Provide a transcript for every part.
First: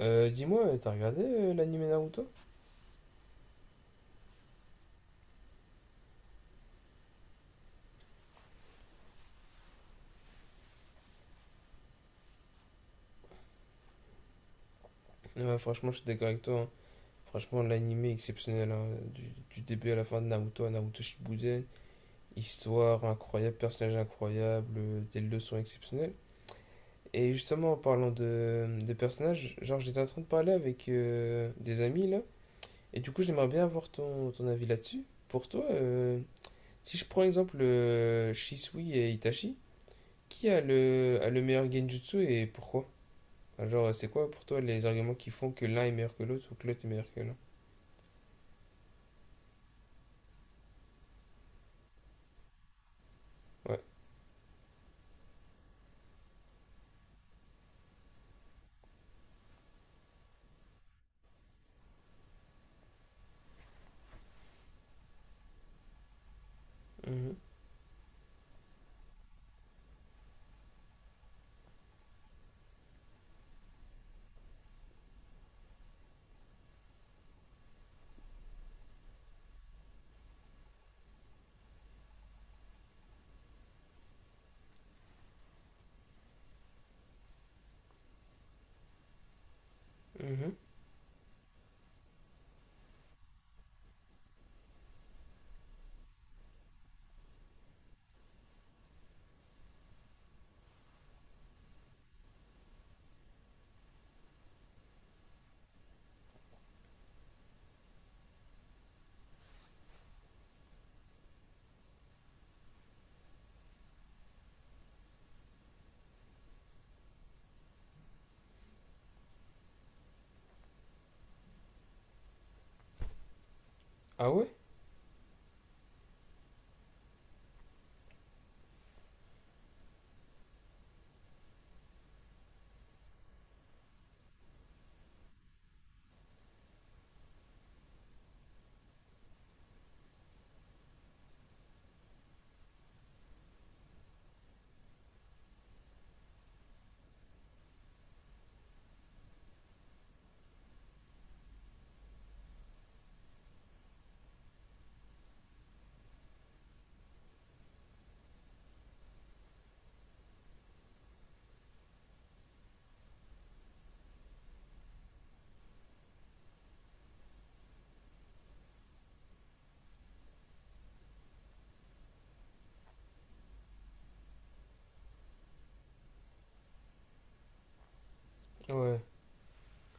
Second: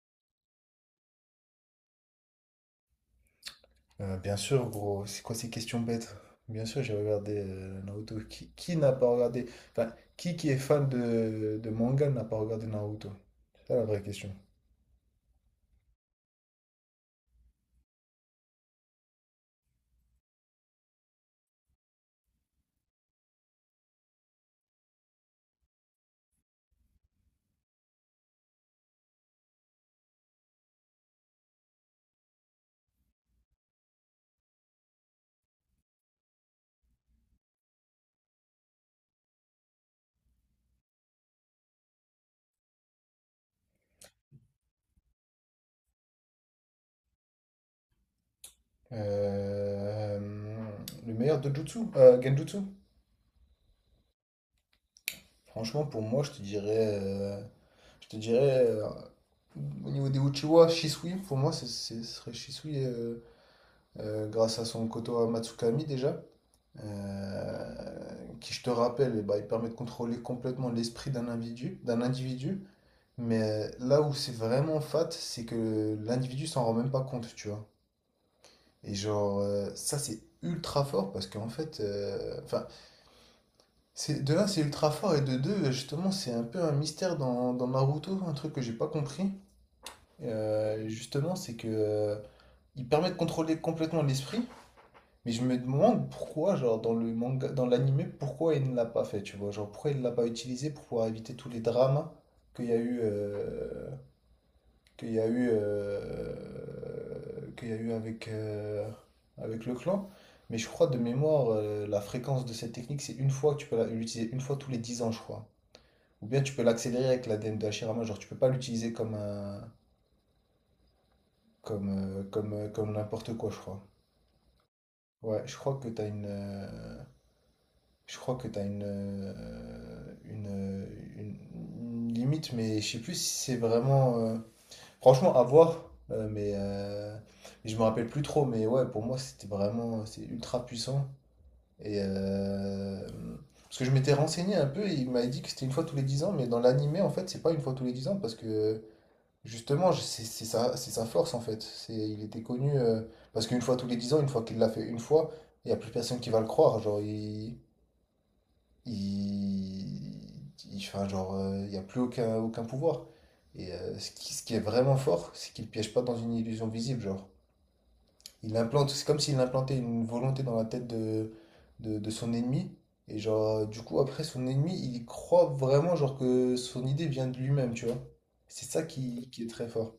Dis-moi, t'as regardé l'anime Naruto? Bien sûr, gros, c'est quoi ces questions bêtes? Bien sûr, j'ai regardé Naruto. Qui n'a pas regardé? Enfin, qui est fan de manga n'a pas regardé Naruto? C'est ça la vraie question. Ouais, franchement, je suis d'accord avec toi, hein. Franchement, l'anime est exceptionnel, hein. Du début à la fin de Naruto à Naruto Shippuden. Histoire incroyable, personnage incroyable, des leçons exceptionnelles. Et justement, en parlant de personnages, genre, j'étais en train de parler avec des amis là. Et du coup, j'aimerais bien avoir ton avis là-dessus. Pour toi, si je prends exemple Shisui et Itachi, qui a le meilleur Genjutsu et pourquoi? Alors, c'est quoi pour toi les arguments qui font que l'un est meilleur que l'autre ou que l'autre est meilleur que l'un. Euh, le meilleur Dojutsu, Genjutsu? Ouais. Franchement, pour moi, je te dirais au niveau des Uchiwa, Shisui. Pour moi, ce serait Shisui grâce à son Koto Matsukami déjà. Mhm. euh, qui, je te rappelle, eh ben, il permet de contrôler complètement l'esprit d'un individu. Mais là où c'est vraiment fat, c'est que l'individu s'en rend même pas compte, tu vois. Et genre, ça c'est ultra fort parce qu'en fait, enfin, c'est de là c'est ultra fort et de deux, justement, c'est un peu un mystère dans Naruto, un truc que j'ai pas compris. Mhm. Justement, c'est que il permet de contrôler complètement l'esprit. Mais je me demande pourquoi, genre, dans le manga, dans l'anime, pourquoi il ne l'a pas fait, tu vois. Genre, pourquoi il ne l'a pas utilisé pour pouvoir éviter tous les drames qu'il y a eu, euh, qu'il y a eu avec le clan. Mais je crois, de mémoire, la fréquence de cette technique, c'est une fois que tu peux l'utiliser, une fois tous les 10 ans, je crois. Ou bien tu peux l'accélérer avec la l'ADN de Hashirama, genre, tu peux pas l'utiliser comme n'importe quoi, je crois. Ah ouais. Ouais, je crois que tu as une- une limite, mais je sais plus si c'est vraiment. Franchement, à voir, mais je me rappelle plus trop. Mais ouais, pour moi, c'est ultra puissant. Et, euh, Parce que je m'étais renseigné un peu, et il m'avait dit que c'était une fois tous les 10 ans, mais dans l'animé, en fait, c'est pas une fois tous les 10 ans, parce que justement, c'est sa force, en fait. Il était connu, parce qu'une fois tous les 10 ans, une fois qu'il l'a fait une fois, il n'y a plus personne qui va le croire. Genre, il, enfin, genre, il n'y a plus aucun pouvoir. Et ce qui est vraiment fort, c'est qu'il ne piège pas dans une illusion visible, genre. Il implante, c'est comme s'il implantait une volonté dans la tête de son ennemi. Et genre, du coup, après, son ennemi, il croit vraiment, genre, que son idée vient de lui-même, tu vois. C'est ça Ouais. qui est très fort.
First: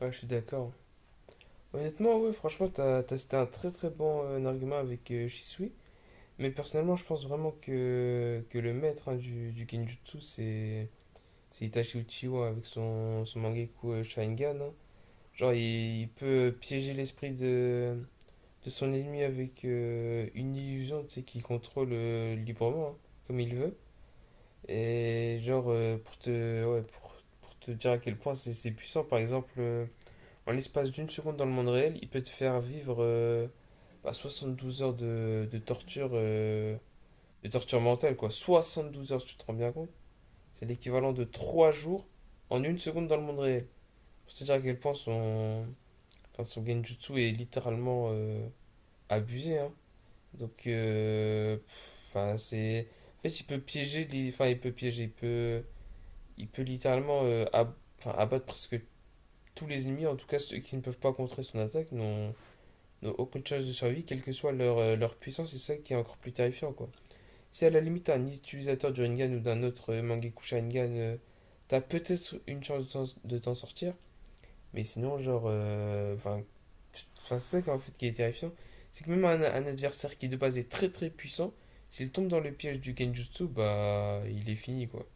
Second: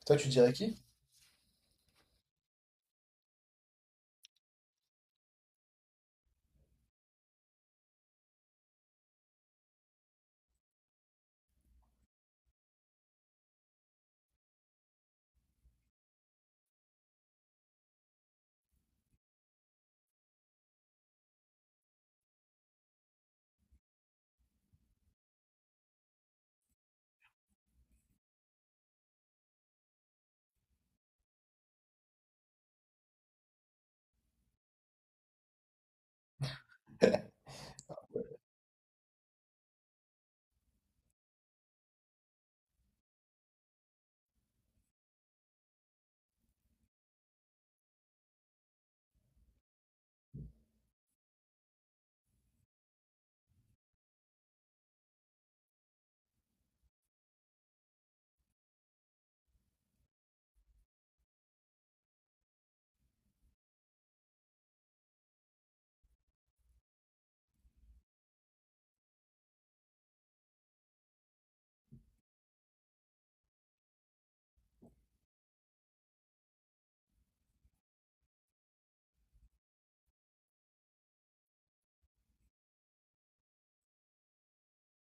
Ouais, Toi, je suis tu dirais d'accord. qui? Honnêtement, ouais, franchement, c'était un très très bon argument avec Shisui. Mais personnellement, je pense vraiment que le maître, hein, du Kenjutsu, c'est Itachi Uchiwa avec son Mangekyou Sharingan, hein. Genre, il peut piéger l'esprit de son ennemi avec une illusion, tu sais, qu'il contrôle librement, hein, comme il veut. Et genre, ouais, pour te dire à quel point c'est puissant, par exemple, en l'espace d'une seconde dans le monde réel, il peut te faire vivre bah, 72 heures de torture, de torture mentale, quoi. 72 heures, tu te rends bien compte? C'est l'équivalent de 3 jours en une seconde dans le monde réel. Pour te dire à quel point son, enfin, son genjutsu est littéralement abusé, hein. Donc, enfin, c'est. En fait, il peut piéger, enfin, il peut piéger, il peut littéralement enfin, abattre presque tous les ennemis, en tout cas ceux qui ne peuvent pas contrer son attaque n'ont aucune chance de survie, quelle que soit leur puissance, et c'est ça qui est encore plus terrifiant, quoi. Si à la limite un utilisateur du Rinnegan ou d'un autre Mangekyou Sharingan, t'as peut-être une chance de t'en sortir, mais sinon, genre, enfin, c'est ça qui, en fait qui est terrifiant, c'est que même un adversaire qui de base est très très puissant, s'il tombe dans le piège du Genjutsu, bah, il est fini, quoi.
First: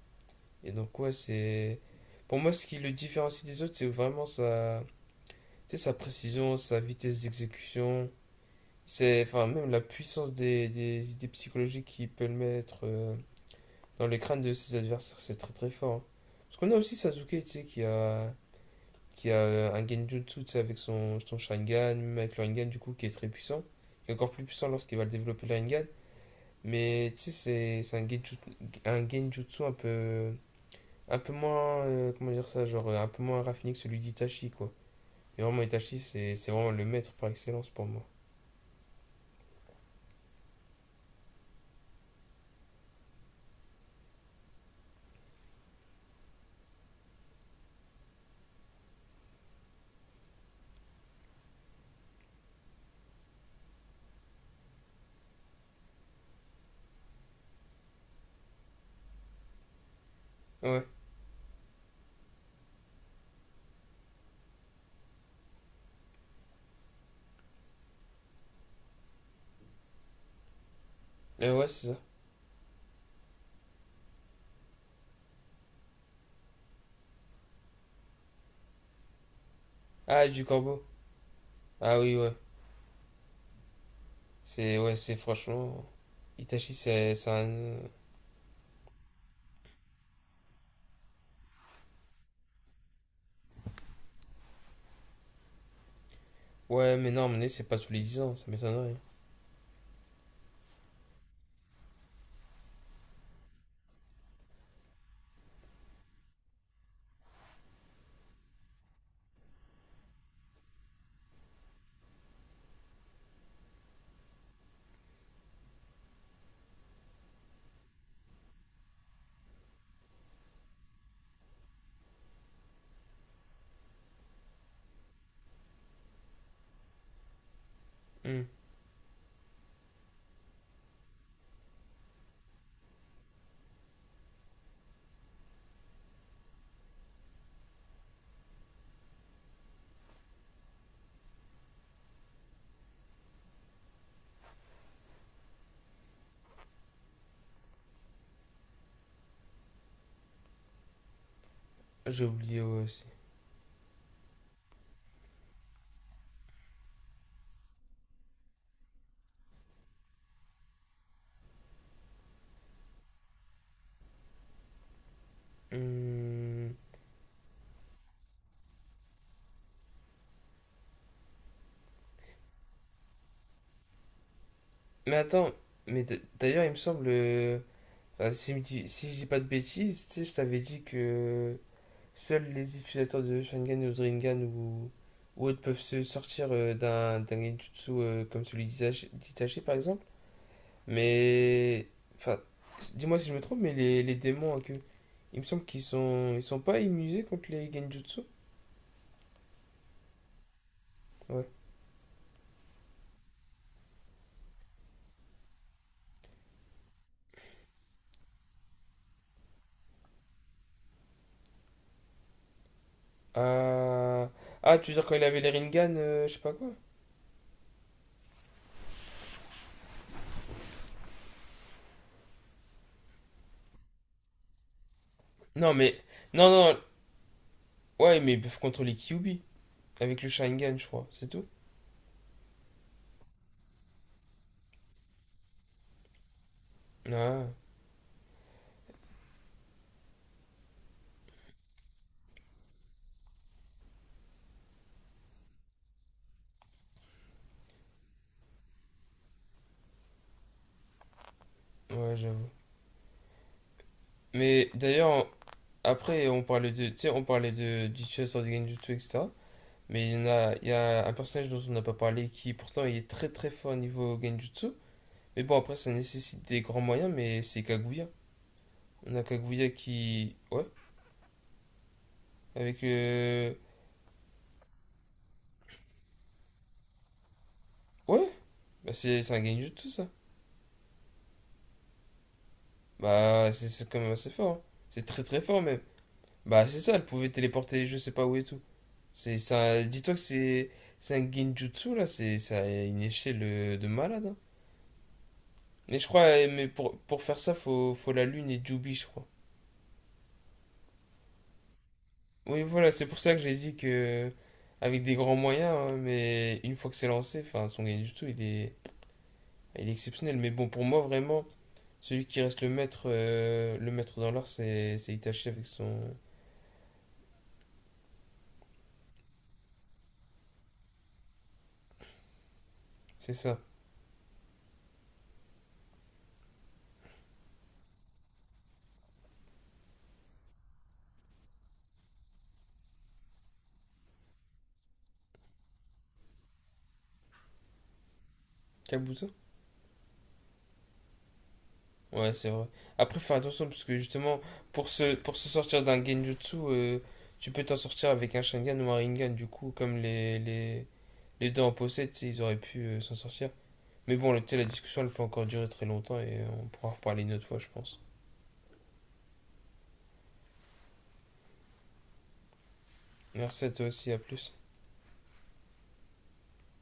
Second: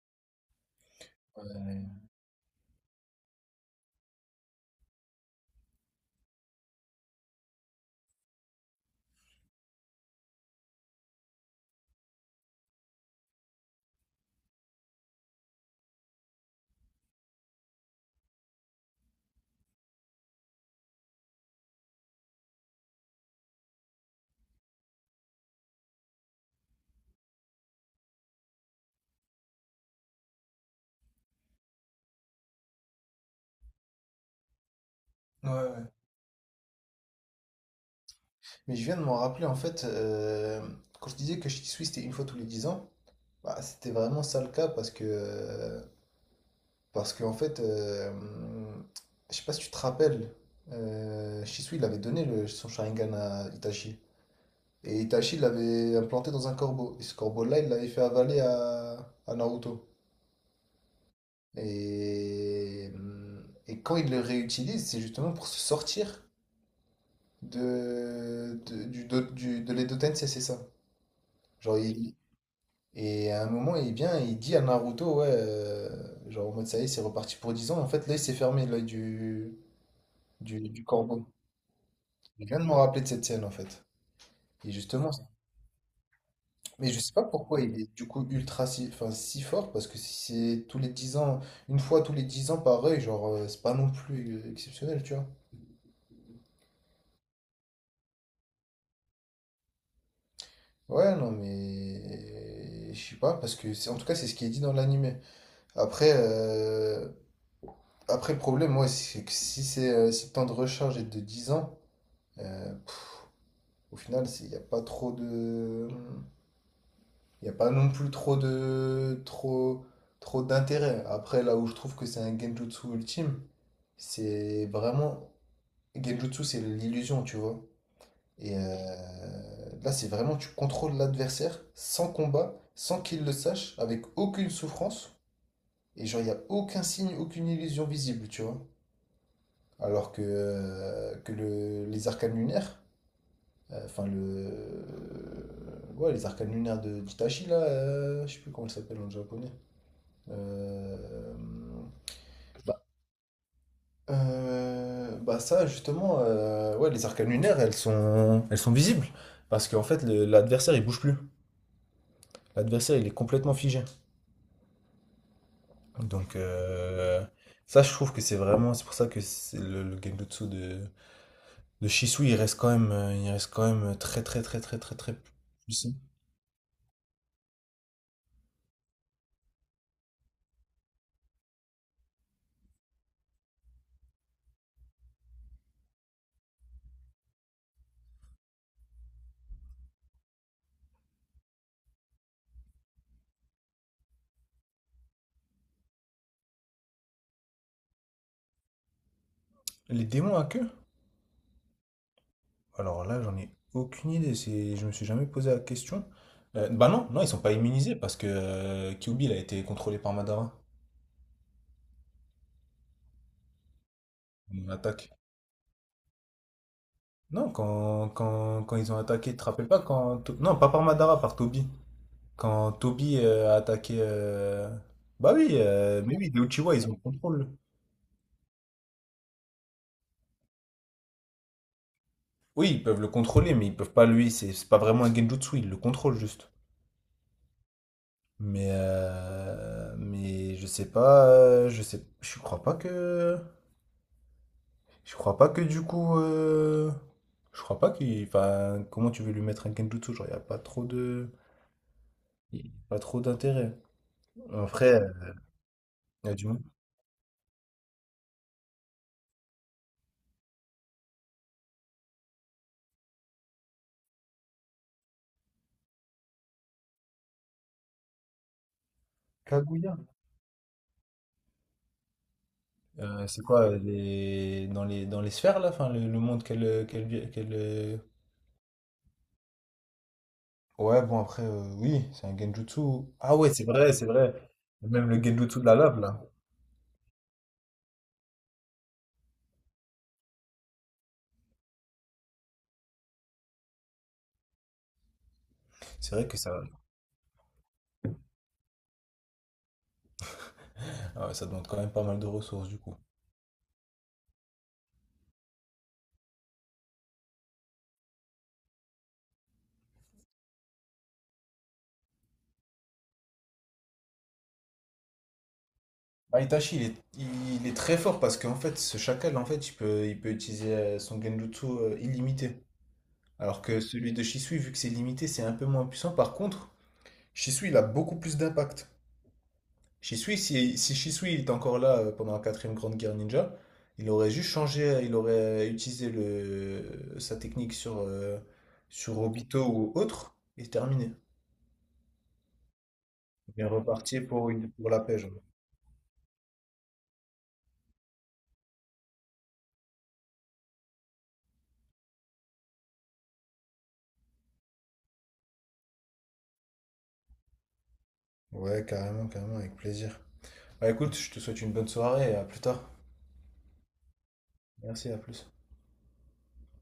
Et donc, ouais, c'est. Ouais. Pour moi, ce qui le différencie des autres, c'est vraiment sa, tu sais, sa précision, sa vitesse d'exécution. C'est, enfin, même la puissance des idées psychologiques qu'il peut le mettre dans les crânes de ses adversaires, c'est très très fort, hein. Parce qu'on a aussi Sasuke, tu sais, qui a un Genjutsu, tu sais, avec son Sharingan, même avec le Rinnegan, du coup, qui est très puissant. Qui est encore plus puissant lorsqu'il va le développer le Rinnegan. Mais, tu sais, c'est un Genjutsu un peu moins, comment dire ça, genre un peu moins raffiné que celui d'Itachi, quoi. Et Ouais, vraiment, ouais. Itachi, c'est vraiment le maître par excellence pour moi. Mais je viens de m'en rappeler, en fait, quand je disais que Shih Tzu, c'était une fois tous les 10 ans, bah, c'était vraiment ça le cas. Parce qu'en fait, je sais pas si tu te rappelles, Shisui, il avait donné son Sharingan à Itachi. Et Itachi l'avait implanté dans un corbeau. Et ce corbeau-là, il l'avait fait avaler à Naruto. Ouais. Et, et quand il le réutilise, c'est justement pour se sortir de, du, do- du- de l'Edo-Tensei, c'est ça. Ouais, Genre, c'est ça. Et à un moment, il vient et il dit à Naruto, ouais, genre en mode ça y est, c'est reparti pour 10 ans. En fait, l'œil s'est fermé, l'œil du, Ah, du du, corbeau. du corbeau. Ah oui, ouais. Je viens de me rappeler de cette scène en fait. Et C'est, ouais, justement, c'est franchement. Itachi, mais je sais c'est pas c'est pourquoi un. il est du coup ultra si, enfin, si fort parce que si c'est tous les 10 ans, une fois tous les 10 ans pareil, genre c'est pas non plus exceptionnel, tu vois. Ouais, mais non, mais c'est pas tous les 10 ans, ça m'étonnerait. Ouais, non mais je sais pas parce que c'est en tout cas c'est ce qui est dit dans l'animé. Après euh, Après le problème moi c'est que si c'est si le temps de recharge est de 10 ans euh, pff, au final, il n'y a pas non plus trop de trop trop d'intérêt. Après, là où je trouve que c'est un genjutsu ultime, c'est vraiment genjutsu, c'est l'illusion, tu vois. Hmm. Et là, c'est vraiment tu contrôles l'adversaire sans combat, sans qu'il le sache, avec aucune souffrance. Et genre, il n'y a aucun signe, aucune illusion visible, tu vois. Alors les arcanes lunaires, enfin ouais, les arcanes lunaires de d'Itachi, là, je sais plus comment ça s'appelle en japonais. Euh, J'ai oublié bah, ouais, aussi. Bah ça justement, ouais, les arcanes lunaires, elles sont visibles parce qu'en fait l'adversaire il bouge plus. L'adversaire il est complètement figé. Donc Hmm. Ça je trouve que c'est vraiment, c'est pour ça que c'est le Genjutsu de Shisui il reste quand même, il reste quand même très très très très très très Mais attends, puissant. mais d'ailleurs, il me semble. Enfin, si, si je dis pas de bêtises, tu sais, je t'avais dit que. Seuls les utilisateurs de Sharingan ou Rinnegan ou autres peuvent se sortir d'un genjutsu comme celui d'Itachi, par exemple. Mais. Enfin, dis-moi si je me trompe, mais les démons à queue, il me semble qu'ils sont pas immunisés contre les genjutsu. Les démons à queue? Ouais. Alors là j'en ai aucune idée, c'est, je me suis jamais posé la question. Bah non, non ils sont pas immunisés parce que Kyuubi il a été contrôlé par Madara. Ah, On ah, tu veux dire attaque. quand il avait les Rinnegan, je sais pas quoi. Non, quand ils ont attaqué, tu te rappelles pas quand. Non, pas par Madara, par Toby. Quand Toby a attaqué. Bah oui, Non, mais. Mais oui, les Non, Uchiwa, non, ils ont le contrôle. ouais, mais ils peuvent contrôler Kyuubi avec le Sharingan, je crois, c'est tout. Oui, ils peuvent le contrôler, mais ils peuvent pas lui. C'est pas vraiment un Genjutsu, ils le contrôlent juste. Ah, Mais je sais pas. Je sais. Je crois pas que. Je crois pas que du coup. euh, Je crois pas qu'il. Enfin, comment tu veux lui mettre un Genjutsu? Genre, y a pas trop de. ouais, j'avoue. Y a pas trop d'intérêt. Mais Après, d'ailleurs, après, il y a on du monde. parlait de, tu sais, on parlait de du chasseur de Genjutsu, etc. Mais il y a un personnage dont on n'a pas parlé qui pourtant il est très très fort au niveau Genjutsu. Mais bon, après, ça nécessite des grands moyens, mais c'est Kaguya. On a Kaguya Kaguya. qui, ouais, avec C'est quoi dans les sphères là, enfin, le monde qu'elle. ouais, bah c'est un Genjutsu ça. Ouais bon après oui c'est un genjutsu. Ah Bah ouais c'est c'est vrai quand c'est même assez vrai. fort, hein. C'est Même le très très genjutsu fort de la même. lave là. Bah c'est ça, elle pouvait téléporter je sais pas où et tout. C'est ça, dis-toi que c'est un Genjutsu là, c'est ça a une échelle de malade, hein. Mais je C'est vrai que crois, eh, ça mais pour faire ça, faut la lune et Jubi, je crois. Ah ouais, ça demande quand même pas mal de Oui, ressources du voilà, coup. c'est pour ça que j'ai dit que avec des grands moyens, hein, mais une fois que c'est lancé, enfin, son gain du tout, il est exceptionnel. Mais bon, pour moi, vraiment, celui qui reste le maître dans l'art, c'est Itachi avec son, Ah, Itachi il est très fort parce qu'en fait ce chacal en fait il peut utiliser son genjutsu illimité. c'est ça, Alors que celui de Shisui vu que c'est limité c'est un peu moins puissant. Par contre Shisui il a beaucoup plus d'impact. Shisui, si Shisui il était encore là pendant la quatrième grande guerre ninja, il aurait juste changé, il aurait utilisé sa technique sur Kabuto? Obito ou autre, et terminé. Ouais, c'est vrai. Après, fais Il est attention parce que reparti justement, pour pour la se, paix, genre. pour se sortir d'un Genjutsu, tu peux t'en sortir avec un Sharingan ou un Rinnegan. Du coup, comme les deux en possèdent, tu sais, ils auraient pu s'en sortir. Mais bon, la discussion, elle peut encore durer très longtemps et on pourra en reparler une autre fois, je pense. Ouais, carrément, carrément, avec plaisir. Bah écoute, je te souhaite une bonne soirée et à plus tard. Merci à toi aussi, à plus. Merci, à plus.